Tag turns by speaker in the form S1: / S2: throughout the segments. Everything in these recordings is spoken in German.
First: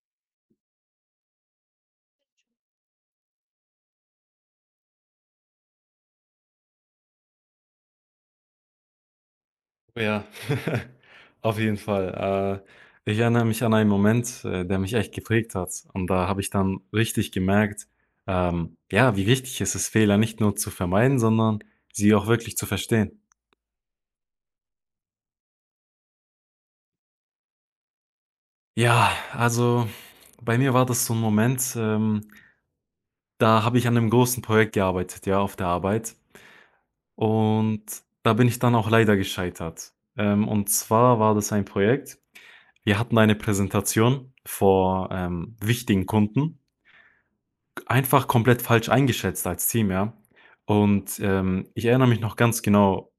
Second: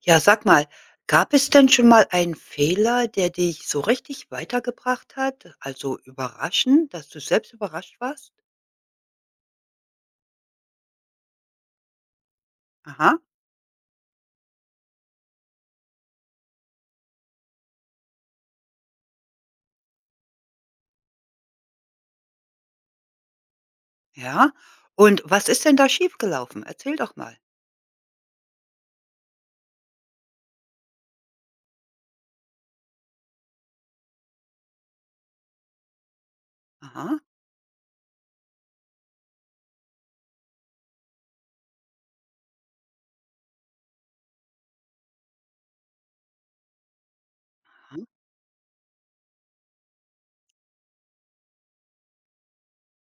S1: Ja, sag mal, gab es denn schon mal einen Fehler, der dich so richtig weitergebracht hat? Also überraschend, dass du selbst überrascht warst?
S2: Ja, auf jeden Fall. Ich
S1: Aha,
S2: erinnere mich an einen Moment, der mich echt geprägt hat. Und da habe ich dann richtig gemerkt, ja, wie wichtig es ist, Fehler nicht nur zu vermeiden, sondern sie auch wirklich zu verstehen.
S1: ja. Und was ist denn da schiefgelaufen? Erzähl doch mal.
S2: Ja, also bei mir war das so ein Moment, da habe ich an einem großen Projekt gearbeitet, ja, auf der Arbeit.
S1: Aha,
S2: Und da bin ich dann auch leider gescheitert. Und zwar war das ein Projekt. Wir hatten eine Präsentation vor wichtigen Kunden.
S1: aha.
S2: Einfach komplett falsch eingeschätzt als Team, ja. Und, ich erinnere mich noch ganz genau,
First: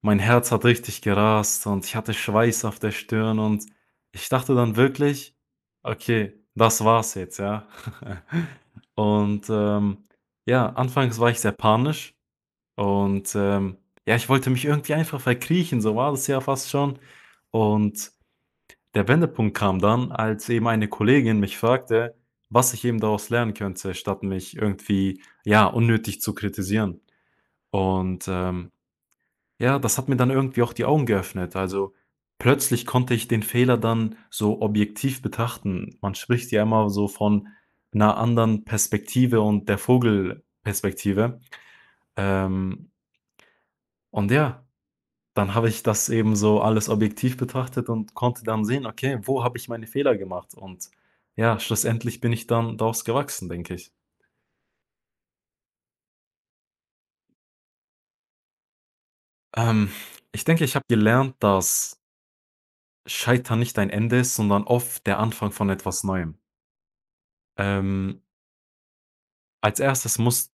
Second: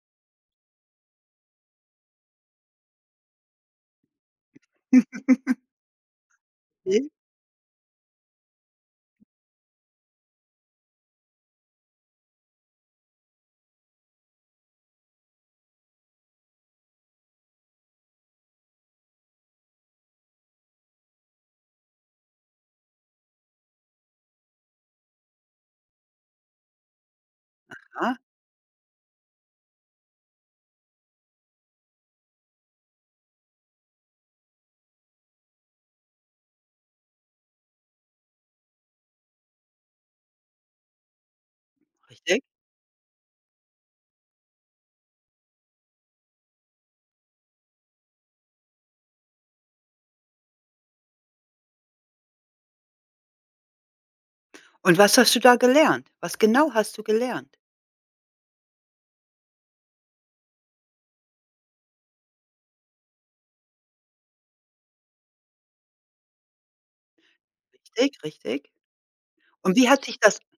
S2: mein Herz hat richtig gerast und ich hatte Schweiß auf der Stirn und ich dachte dann wirklich: „Okay, das war's jetzt“, ja. Und, ja, anfangs war ich sehr panisch und, ja, ich wollte mich irgendwie einfach verkriechen, so war das ja fast schon. Und der Wendepunkt kam dann, als eben eine Kollegin mich fragte, was ich eben daraus lernen könnte, statt mich irgendwie, ja, unnötig zu kritisieren.
S1: Ja,
S2: Und, ja, das hat mir dann irgendwie auch die Augen geöffnet. Also, plötzlich konnte ich den Fehler dann so objektiv betrachten. Man spricht ja immer so von einer anderen Perspektive und der Vogelperspektive.
S1: richtig.
S2: Ähm, und ja, dann habe ich das eben so alles objektiv betrachtet und konnte dann sehen: „Okay, wo habe ich meine Fehler gemacht?“ Und ja, schlussendlich bin ich dann daraus gewachsen, denke ich.
S1: Und was hast du da gelernt? Was genau hast du gelernt?
S2: Ähm, Ich denke, ich habe gelernt, dass Scheitern nicht ein Ende ist, sondern oft der Anfang von etwas Neuem. Ähm,
S1: Richtig, richtig. Und
S2: als
S1: wie hat
S2: erstes
S1: sich das
S2: muss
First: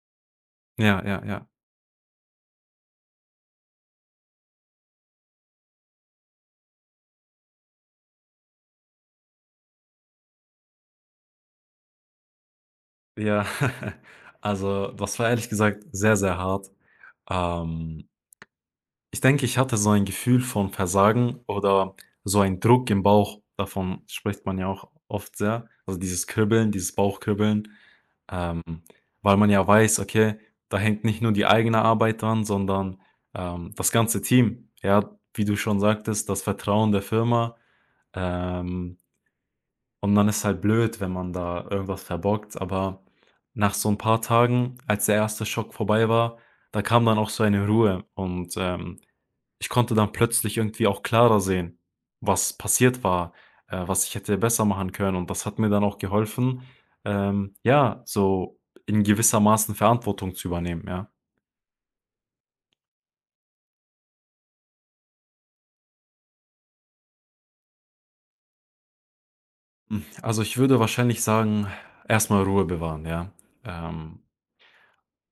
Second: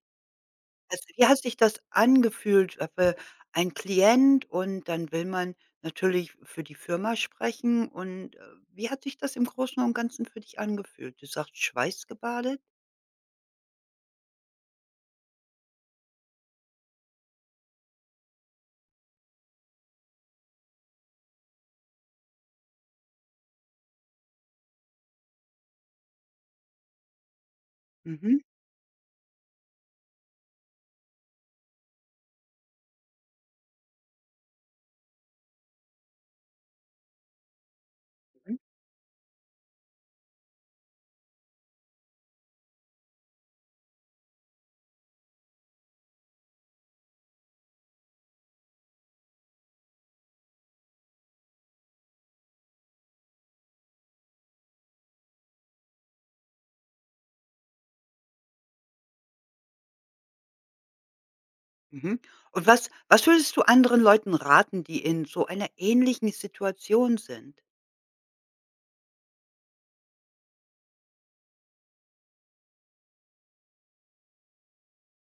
S2: Ja,
S1: Also,
S2: ja,
S1: wie hat
S2: ja.
S1: sich das angefühlt? Ein Klient und dann will man natürlich für die Firma sprechen und, wie hat sich das im Großen und Ganzen für dich angefühlt? Du sagst schweißgebadet?
S2: Ja, also, das war ehrlich gesagt sehr, sehr hart. Ähm Ich denke, ich hatte so ein Gefühl von Versagen oder so ein Druck im Bauch, davon spricht man ja auch oft sehr. Also dieses Kribbeln, dieses Bauchkribbeln,
S1: Mhm,
S2: ähm, weil man ja weiß, okay, da hängt nicht nur die eigene Arbeit dran, sondern das ganze Team. Ja, wie du schon sagtest, das Vertrauen der Firma.
S1: mhm,
S2: Ähm, und dann ist halt blöd, wenn man da irgendwas verbockt. Aber nach so ein paar Tagen, als der erste Schock vorbei war, da kam dann auch so eine Ruhe und ich konnte dann plötzlich irgendwie auch klarer sehen, was passiert war, was ich hätte besser machen können. Und das hat mir dann auch geholfen, ja, so in gewissermaßen Verantwortung zu übernehmen, ja.
S1: mhm. Und was würdest du anderen Leuten raten, die in so einer ähnlichen Situation sind?
S2: Hm, also, ich würde wahrscheinlich sagen, erstmal Ruhe bewahren, ja. Ähm,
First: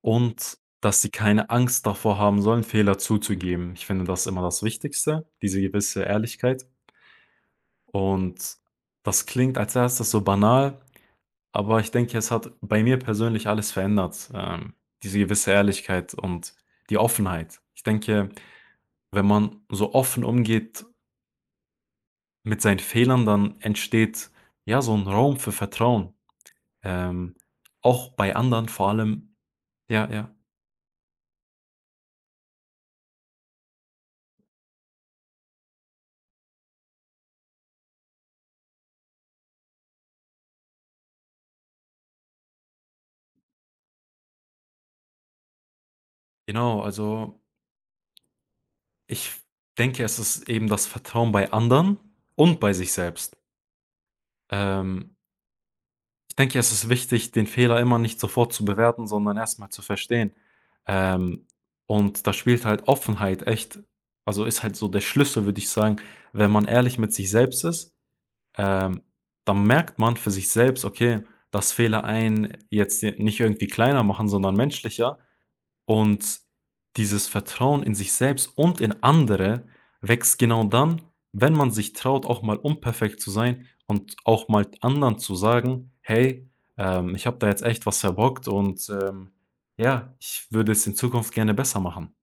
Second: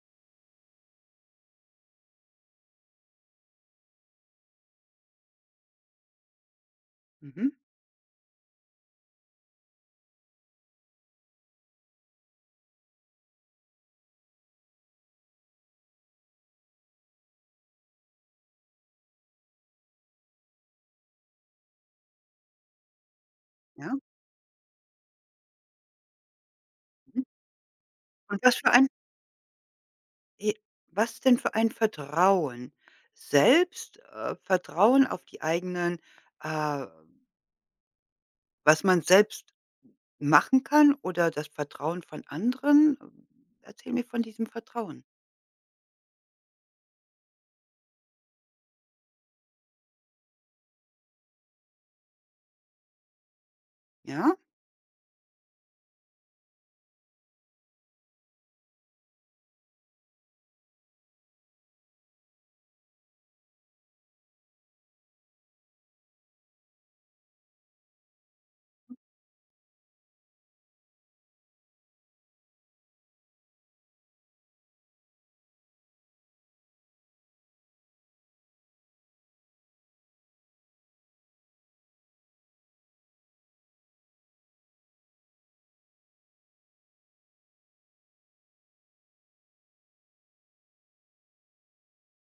S2: und dass sie keine Angst davor haben sollen, Fehler zuzugeben. Ich finde das immer das Wichtigste, diese gewisse Ehrlichkeit.
S1: Mhm,
S2: Und das klingt als Erstes so banal. Aber ich denke, es hat bei mir persönlich alles verändert, diese gewisse Ehrlichkeit und die Offenheit. Ich denke, wenn man so offen umgeht mit seinen Fehlern, dann
S1: ja,
S2: entsteht, ja, so ein Raum für Vertrauen,
S1: mhm.
S2: ähm, auch bei
S1: Und was
S2: anderen
S1: für ein
S2: vor allem. Ja, ja,
S1: e was denn für ein Vertrauen? Selbst Vertrauen auf die eigenen, äh was man selbst machen kann oder das Vertrauen von anderen. Erzähl mir von diesem Vertrauen,
S2: genau. Also, ich denke, es ist eben das Vertrauen bei anderen und bei sich selbst.
S1: ja?
S2: Ähm, Ich denke, es ist wichtig, den Fehler immer nicht sofort zu bewerten, sondern erstmal zu verstehen. Ähm, und da spielt halt Offenheit echt, also ist halt so der Schlüssel, würde ich sagen. Wenn man ehrlich mit sich selbst ist, ähm, dann merkt man für sich selbst: „Okay, dass Fehler einen jetzt nicht irgendwie kleiner machen, sondern menschlicher.“ Und dieses Vertrauen in sich selbst und in andere wächst genau dann, wenn man sich traut, auch mal unperfekt zu sein und auch mal anderen zu sagen: „Hey, ich habe da jetzt echt was verbockt und, ja, ich würde es in Zukunft gerne besser machen.“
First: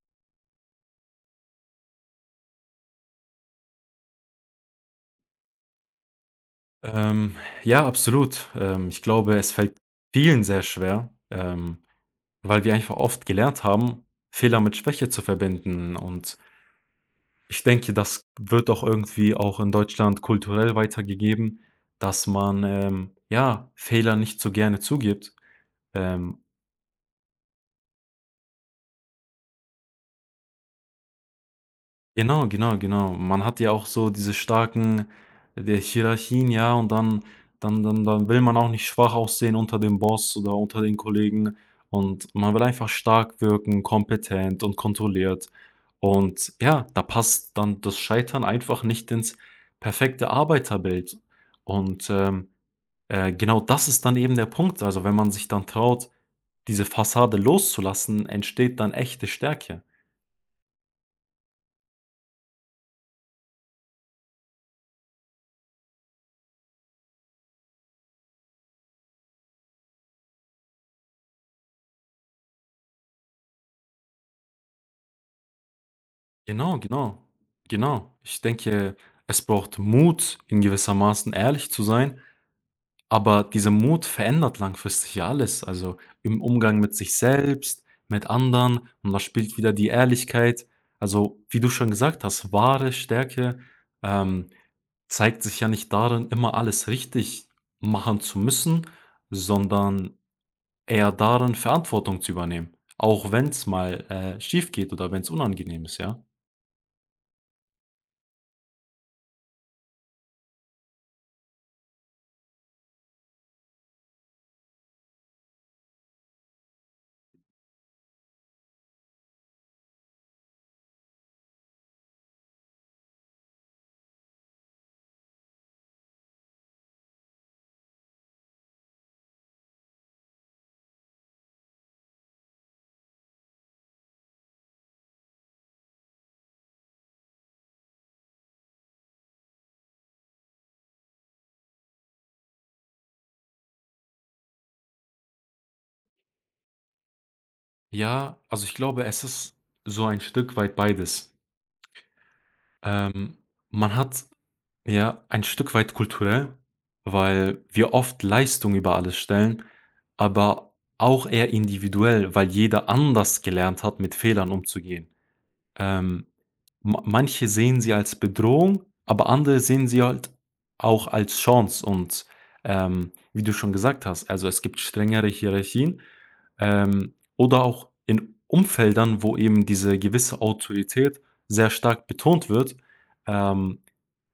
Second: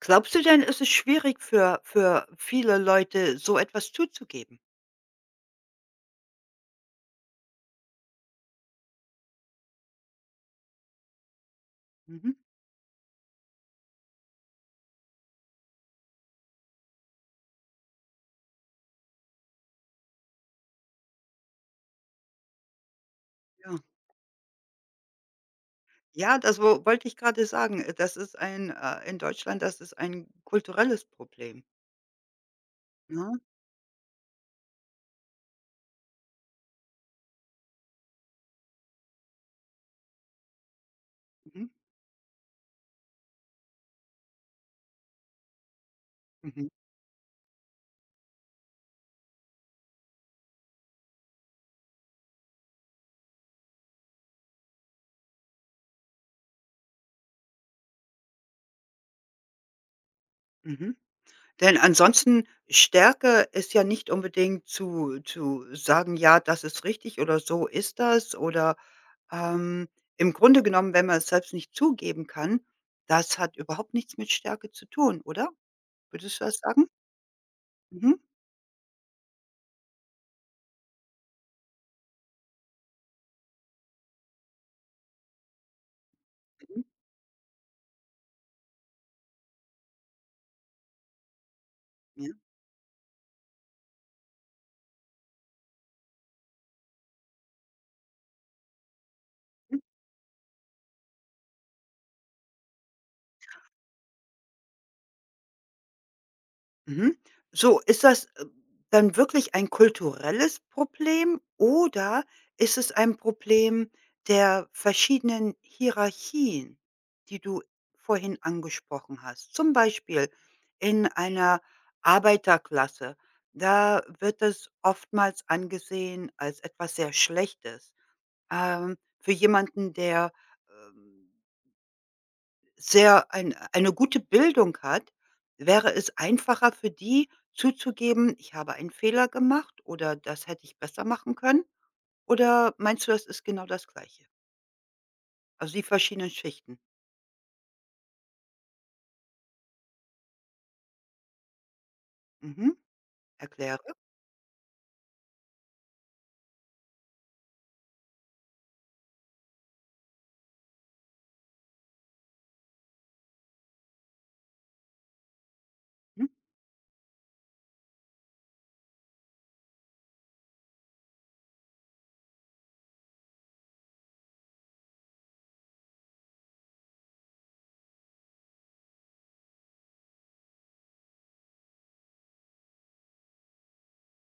S1: Glaubst du denn, es ist es schwierig für viele Leute, so etwas zuzugeben?
S2: Ähm, ja, absolut. Ich glaube, es fällt vielen sehr schwer,
S1: Mhm,
S2: weil wir einfach oft gelernt haben, Fehler mit Schwäche zu verbinden. Und ich denke, das wird auch irgendwie auch in Deutschland kulturell weitergegeben, dass man, ja,
S1: ja.
S2: Fehler nicht so gerne zugibt.
S1: Ja,
S2: Ähm,
S1: das wo wollte ich gerade sagen. Das ist ein in Deutschland, das ist ein kulturelles Problem,
S2: genau, genau, genau.
S1: ne?
S2: Man hat ja auch so diese der Hierarchien, ja, und dann will man auch nicht schwach aussehen unter dem Boss oder unter den Kollegen,
S1: Mhm,
S2: und man will einfach stark wirken, kompetent und kontrolliert. Und
S1: mhm,
S2: ja, da passt dann das Scheitern einfach nicht ins perfekte Arbeiterbild. Und, genau das ist dann eben der Punkt. Also, wenn man sich dann traut, diese Fassade loszulassen, entsteht dann echte Stärke.
S1: mhm. Denn ansonsten Stärke ist ja nicht unbedingt zu sagen: „Ja, das ist richtig“ oder „So ist das“, oder Ähm, im Grunde genommen, wenn man es selbst nicht zugeben kann, das hat überhaupt nichts mit Stärke zu tun, oder? Würdest du das
S2: Genau,
S1: sagen?
S2: genau.
S1: Mhm.
S2: Genau. Ich denke, es braucht Mut, in gewissermaßen ehrlich zu sein, aber dieser Mut verändert langfristig ja alles. Also im Umgang
S1: Mhm.
S2: mit sich selbst, mit anderen, und da spielt wieder die Ehrlichkeit. Also, wie du schon gesagt
S1: Ja.
S2: hast, wahre Stärke, ähm, zeigt sich ja nicht darin, immer alles richtig machen zu müssen, sondern eher darin, Verantwortung zu übernehmen, auch wenn es mal, schief geht oder wenn's unangenehm ist, ja?
S1: Mhm. So, ist das, dann wirklich ein kulturelles Problem oder ist es ein Problem der verschiedenen Hierarchien, die du vorhin angesprochen hast? Zum Beispiel in einer Arbeiterklasse, da wird es oftmals angesehen als etwas sehr Schlechtes. Für jemanden, der ähm sehr eine gute Bildung hat, wäre es einfacher für die zuzugeben: „Ich habe einen Fehler gemacht“ oder „das hätte ich besser machen können“? Oder meinst du, das ist genau das Gleiche? Also, die verschiedenen Schichten.
S2: Ja, also ich glaube, es ist so ein Stück weit beides.
S1: Mhm.
S2: Ähm,
S1: Erkläre.
S2: Man hat ja ein Stück weit kulturell, weil wir oft Leistung über alles stellen, aber auch eher individuell, weil jeder anders gelernt hat, mit Fehlern umzugehen. Ähm,
S1: Mhm.
S2: ma Manche sehen sie als Bedrohung, aber andere sehen sie halt auch als Chance und, wie du schon gesagt hast, also, es gibt strengere Hierarchien, oder auch in Umfeldern, wo eben diese gewisse Autorität sehr stark betont wird, ähm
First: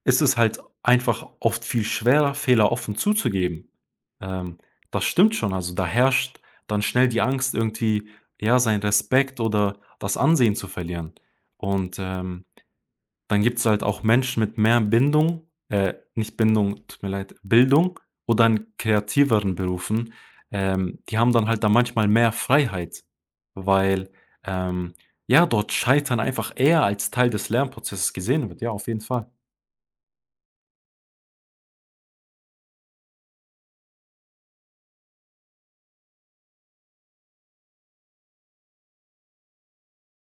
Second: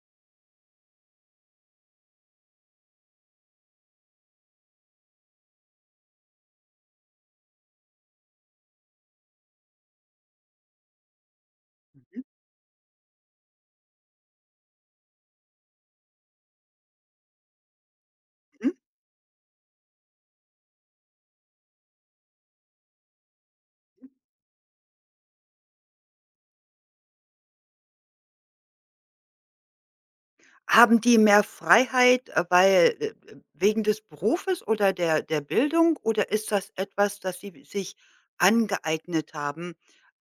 S2: ist es halt einfach oft viel schwerer, Fehler offen zuzugeben. Ähm, Das stimmt schon. Also, da herrscht dann schnell die Angst, irgendwie, ja, seinen Respekt oder das Ansehen zu verlieren. Und,
S1: Mhm.
S2: dann gibt es halt auch Menschen mit mehr Bindung, nicht Bindung, tut mir leid, Bildung, oder in
S1: Mhm.
S2: kreativeren Berufen, die haben dann halt da manchmal mehr Freiheit, weil, ähm, ja, dort Scheitern einfach eher als Teil des Lernprozesses gesehen wird. Ja, auf jeden Fall.
S1: Haben die mehr Freiheit, weil, wegen des Berufes oder der Bildung, oder ist das etwas, das sie sich angeeignet haben,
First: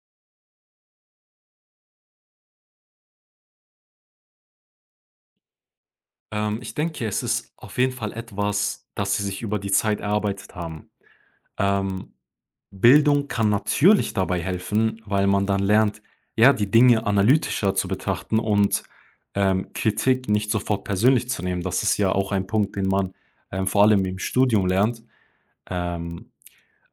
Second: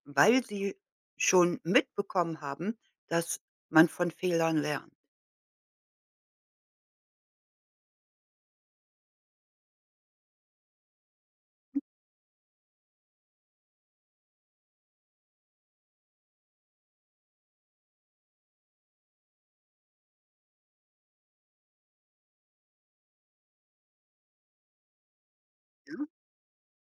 S1: weil sie schon mitbekommen haben, dass man von Fehlern lernt?
S2: Ich denke, es ist auf jeden Fall etwas, das sie sich über die Zeit erarbeitet haben. Ähm, Bildung kann natürlich dabei helfen, weil man dann lernt, ja, die Dinge analytischer zu betrachten und, Kritik nicht sofort persönlich zu nehmen. Das ist ja auch ein Punkt, den man, vor allem im Studium lernt. Ähm,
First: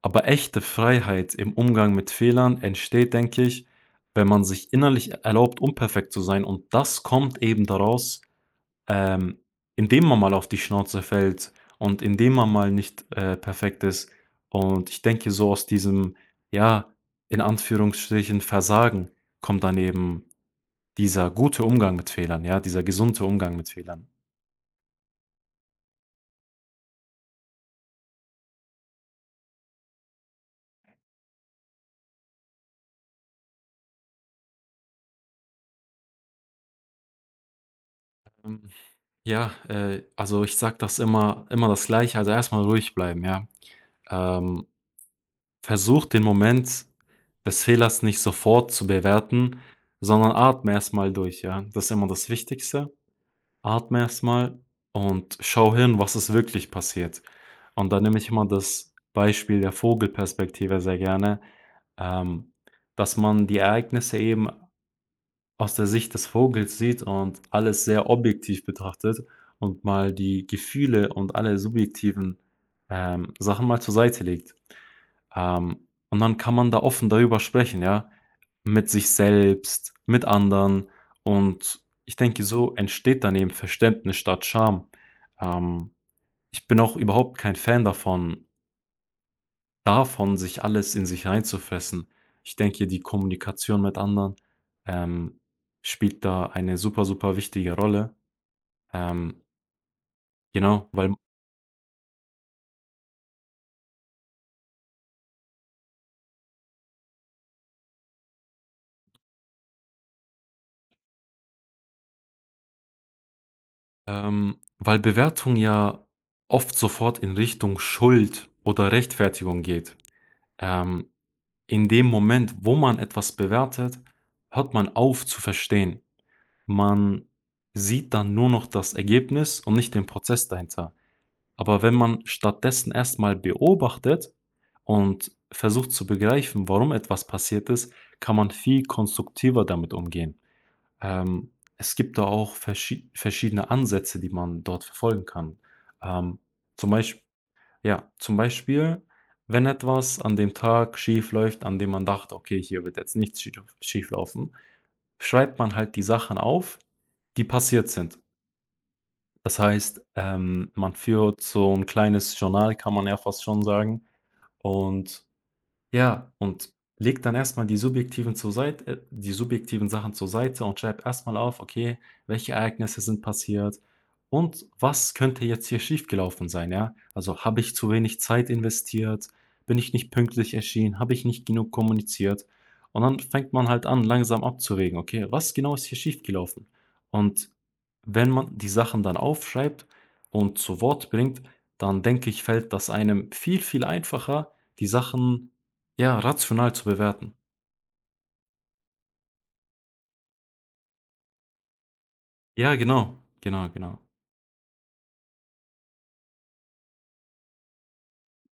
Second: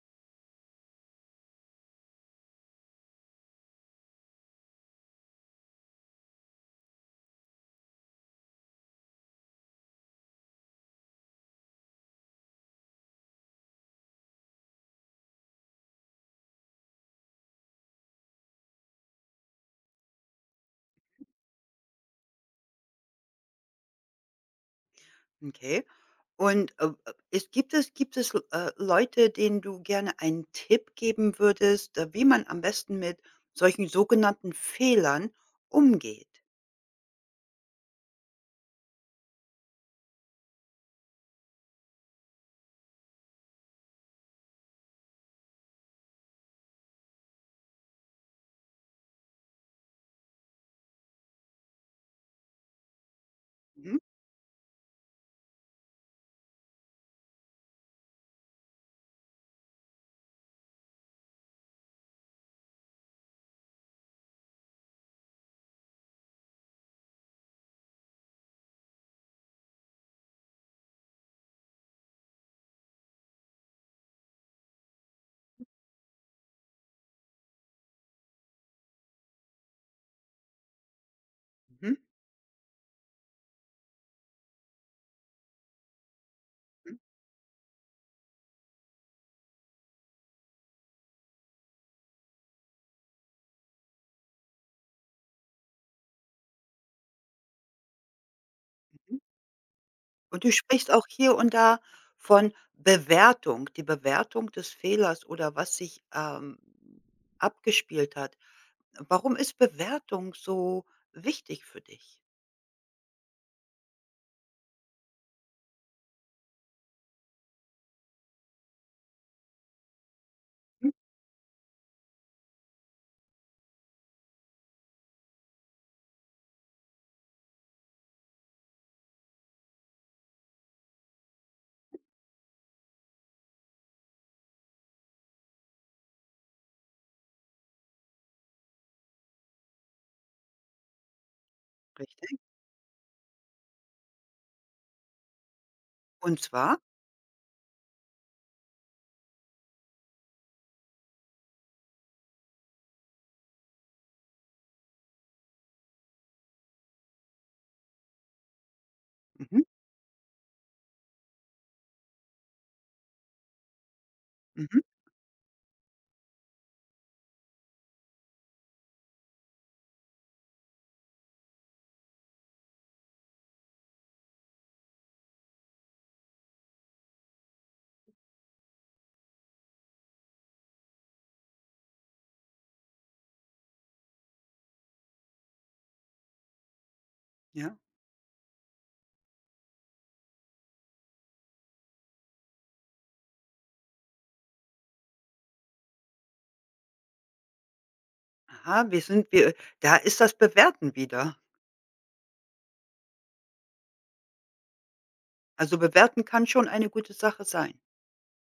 S2: aber echte Freiheit im Umgang mit Fehlern entsteht, denke ich, wenn man sich innerlich erlaubt, unperfekt zu sein, und das kommt eben daraus, ähm, indem man mal auf die Schnauze fällt und indem man mal nicht, perfekt ist. Und ich denke, so aus diesem, ja, in Anführungsstrichen Versagen kommt dann eben dieser gute Umgang mit Fehlern, ja, dieser gesunde Umgang mit Fehlern.
S1: Okay. Und, es gibt Leute, denen du gerne einen Tipp geben würdest, wie man am besten mit solchen sogenannten Fehlern umgeht?
S2: Ähm, ja, also ich sage das immer das Gleiche, also erstmal ruhig bleiben, ja. Ähm, Versucht den Moment des Fehlers nicht sofort zu bewerten, sondern atme erstmal durch, ja? Das ist immer das Wichtigste.
S1: Mhm.
S2: Atme erstmal und schau hin, was ist wirklich passiert. Und da nehme ich immer das Beispiel der Vogelperspektive sehr gerne, ähm, dass man die Ereignisse eben aus der Sicht des Vogels sieht und alles sehr objektiv betrachtet und mal die Gefühle und alle subjektiven, Sachen mal zur Seite legt. Und dann kann man da offen darüber sprechen, ja, mit sich selbst, mit anderen, und
S1: Mhm.
S2: ich denke, so entsteht dann eben Verständnis statt Scham. Ähm, Ich bin auch
S1: Mhm.
S2: überhaupt kein Fan davon, sich alles in sich reinzufressen. Ich denke, die Kommunikation mit anderen, ähm, spielt da eine super, super wichtige Rolle.
S1: Mhm.
S2: Ähm,
S1: Und du
S2: genau,
S1: sprichst auch
S2: weil
S1: hier und da von Bewertung, die Bewertung des Fehlers oder was sich, abgespielt hat. Warum ist Bewertung so wichtig für dich?
S2: ähm, weil Bewertung ja oft sofort in Richtung Schuld oder Rechtfertigung geht.
S1: Mhm,
S2: Ähm, in dem Moment, wo man etwas bewertet, hört man auf zu verstehen. Man sieht dann nur noch das Ergebnis und nicht den Prozess dahinter. Aber wenn man stattdessen erstmal beobachtet und versucht zu begreifen, warum etwas passiert ist, kann man viel konstruktiver damit umgehen. Ähm, Es gibt da
S1: richtig.
S2: auch verschiedene Ansätze, die man dort verfolgen kann. Ähm,
S1: Und zwar?
S2: zum Beispiel ja, Zum Beispiel, wenn etwas an dem Tag schief läuft, an dem man dachte: „Okay, hier wird jetzt nichts schief laufen“, schreibt man halt die Sachen auf, die passiert sind. Das
S1: Mhm,
S2: heißt, man führt so ein kleines Journal, kann man ja fast schon sagen,
S1: mhm,
S2: und ja, und leg dann erstmal die subjektiven Sachen zur Seite und schreib erstmal auf: „Okay, welche Ereignisse sind passiert und was könnte jetzt hier schiefgelaufen sein“, ja? Also, habe ich zu wenig Zeit investiert? Bin ich nicht pünktlich erschienen? Habe ich nicht genug kommuniziert? Und dann fängt man halt an, langsam abzuwägen: „Okay, was genau ist hier schiefgelaufen?“ Und
S1: ja.
S2: wenn man die Sachen dann aufschreibt und zu Wort bringt, dann denke ich, fällt das einem viel, viel einfacher, die Sachen, ja, rational zu bewerten.
S1: Aha, wir sind wir da ist das Bewerten wieder.
S2: Ja, genau, genau, genau.
S1: Also, bewerten kann schon eine gute Sache sein.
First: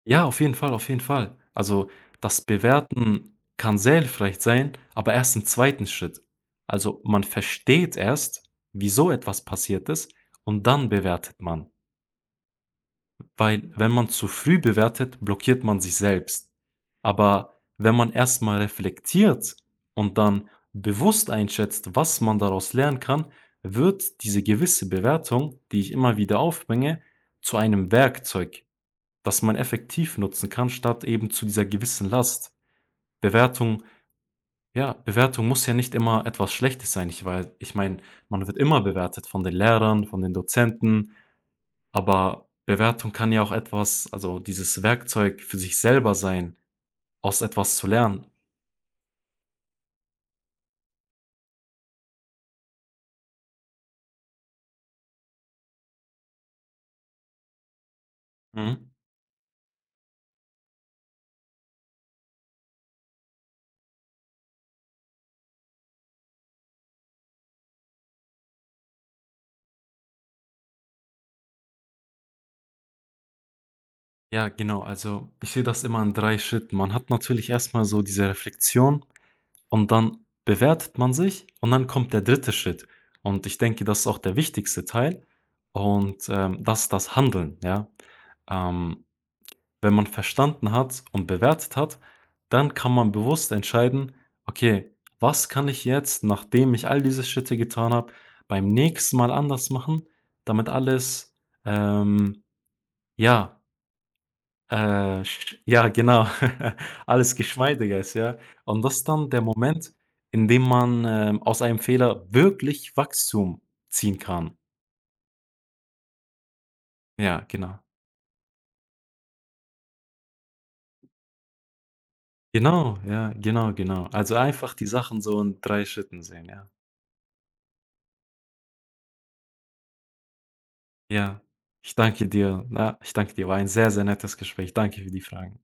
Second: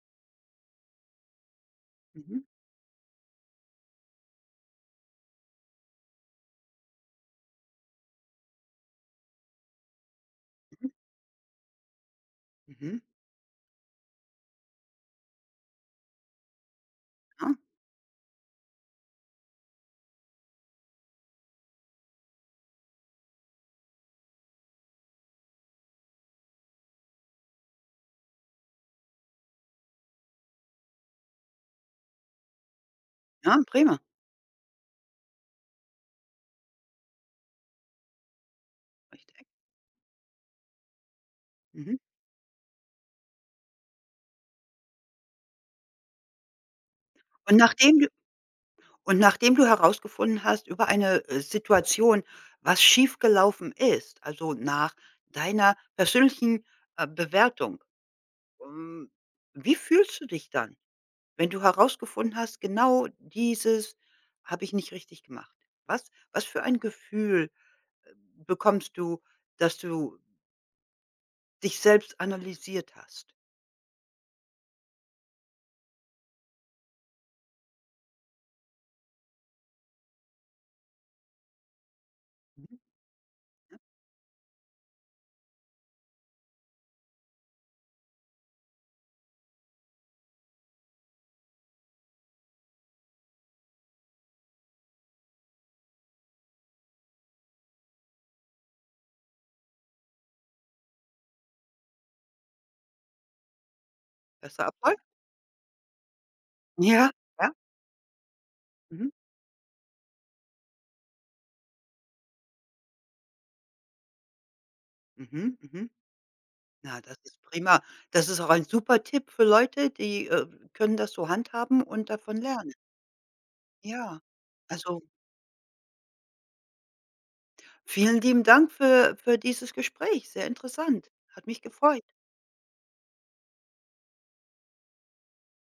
S2: Ja, auf jeden Fall, auf jeden Fall. Also, das
S1: Mhm,
S2: Bewerten kann sehr hilfreich sein, aber erst im zweiten Schritt. Also, man versteht erst, wieso etwas passiert ist, und dann
S1: mhm,
S2: bewertet man.
S1: mhm.
S2: Weil wenn man zu früh bewertet, blockiert man sich selbst.
S1: Ja,
S2: Aber wenn man erstmal reflektiert und dann bewusst einschätzt, was man daraus lernen kann, wird diese gewisse Bewertung, die ich immer wieder aufbringe, zu einem Werkzeug, das man effektiv nutzen kann, statt eben zu dieser gewissen Last.
S1: ja,
S2: Bewertung,
S1: prima,
S2: ja, Bewertung muss ja nicht immer etwas Schlechtes sein. Ich meine, man wird immer bewertet von
S1: richtig.
S2: den Lehrern, von den Dozenten.
S1: Mhm.
S2: Aber Bewertung kann ja auch etwas, also dieses Werkzeug für sich selber sein, aus
S1: Und
S2: etwas zu
S1: nachdem du
S2: lernen.
S1: Und nachdem du herausgefunden hast über eine, Situation, was schiefgelaufen ist, also nach deiner persönlichen, Bewertung,
S2: Mhm.
S1: hm, wie fühlst du dich dann, wenn du herausgefunden hast: „Genau dieses habe ich nicht richtig gemacht“? Was für ein Gefühl, äh, bekommst du, dass du dich selbst analysiert hast?
S2: Ja, genau. Also, ich sehe das immer in 3 Schritten. Man hat natürlich erstmal so diese Reflexion, und dann bewertet man sich, und dann kommt der dritte
S1: Mhm.
S2: Schritt. Und ich denke, das ist auch der wichtigste Teil, und, das ist das Handeln, ja. Ähm Wenn man verstanden hat und bewertet hat, dann kann man bewusst entscheiden: „Okay, was kann ich jetzt, nachdem ich all diese Schritte getan habe, beim nächsten Mal anders machen, damit alles, ähm, ja,
S1: Besser Erfolg?
S2: ja, genau,
S1: Ja,
S2: alles
S1: ja.
S2: geschmeidiger ist“, ja? Und das ist
S1: Mhm.
S2: dann der Moment, in dem man, aus einem Fehler wirklich Wachstum ziehen kann.
S1: Mhm. Mhm. Na, das ist
S2: Ja, genau.
S1: prima. Das ist auch ein super Tipp für Leute, die, können das so handhaben und davon lernen.
S2: Genau, ja, genau, genau.
S1: Ja.
S2: Also, einfach die
S1: Also,
S2: Sachen so in 3 Schritten sehen, ja.
S1: vielen lieben Dank für dieses Gespräch. Sehr interessant.
S2: Ja,
S1: Hat mich
S2: ich
S1: gefreut.
S2: danke dir. Na, ich danke dir. War ein sehr, sehr nettes Gespräch. Danke für die Fragen.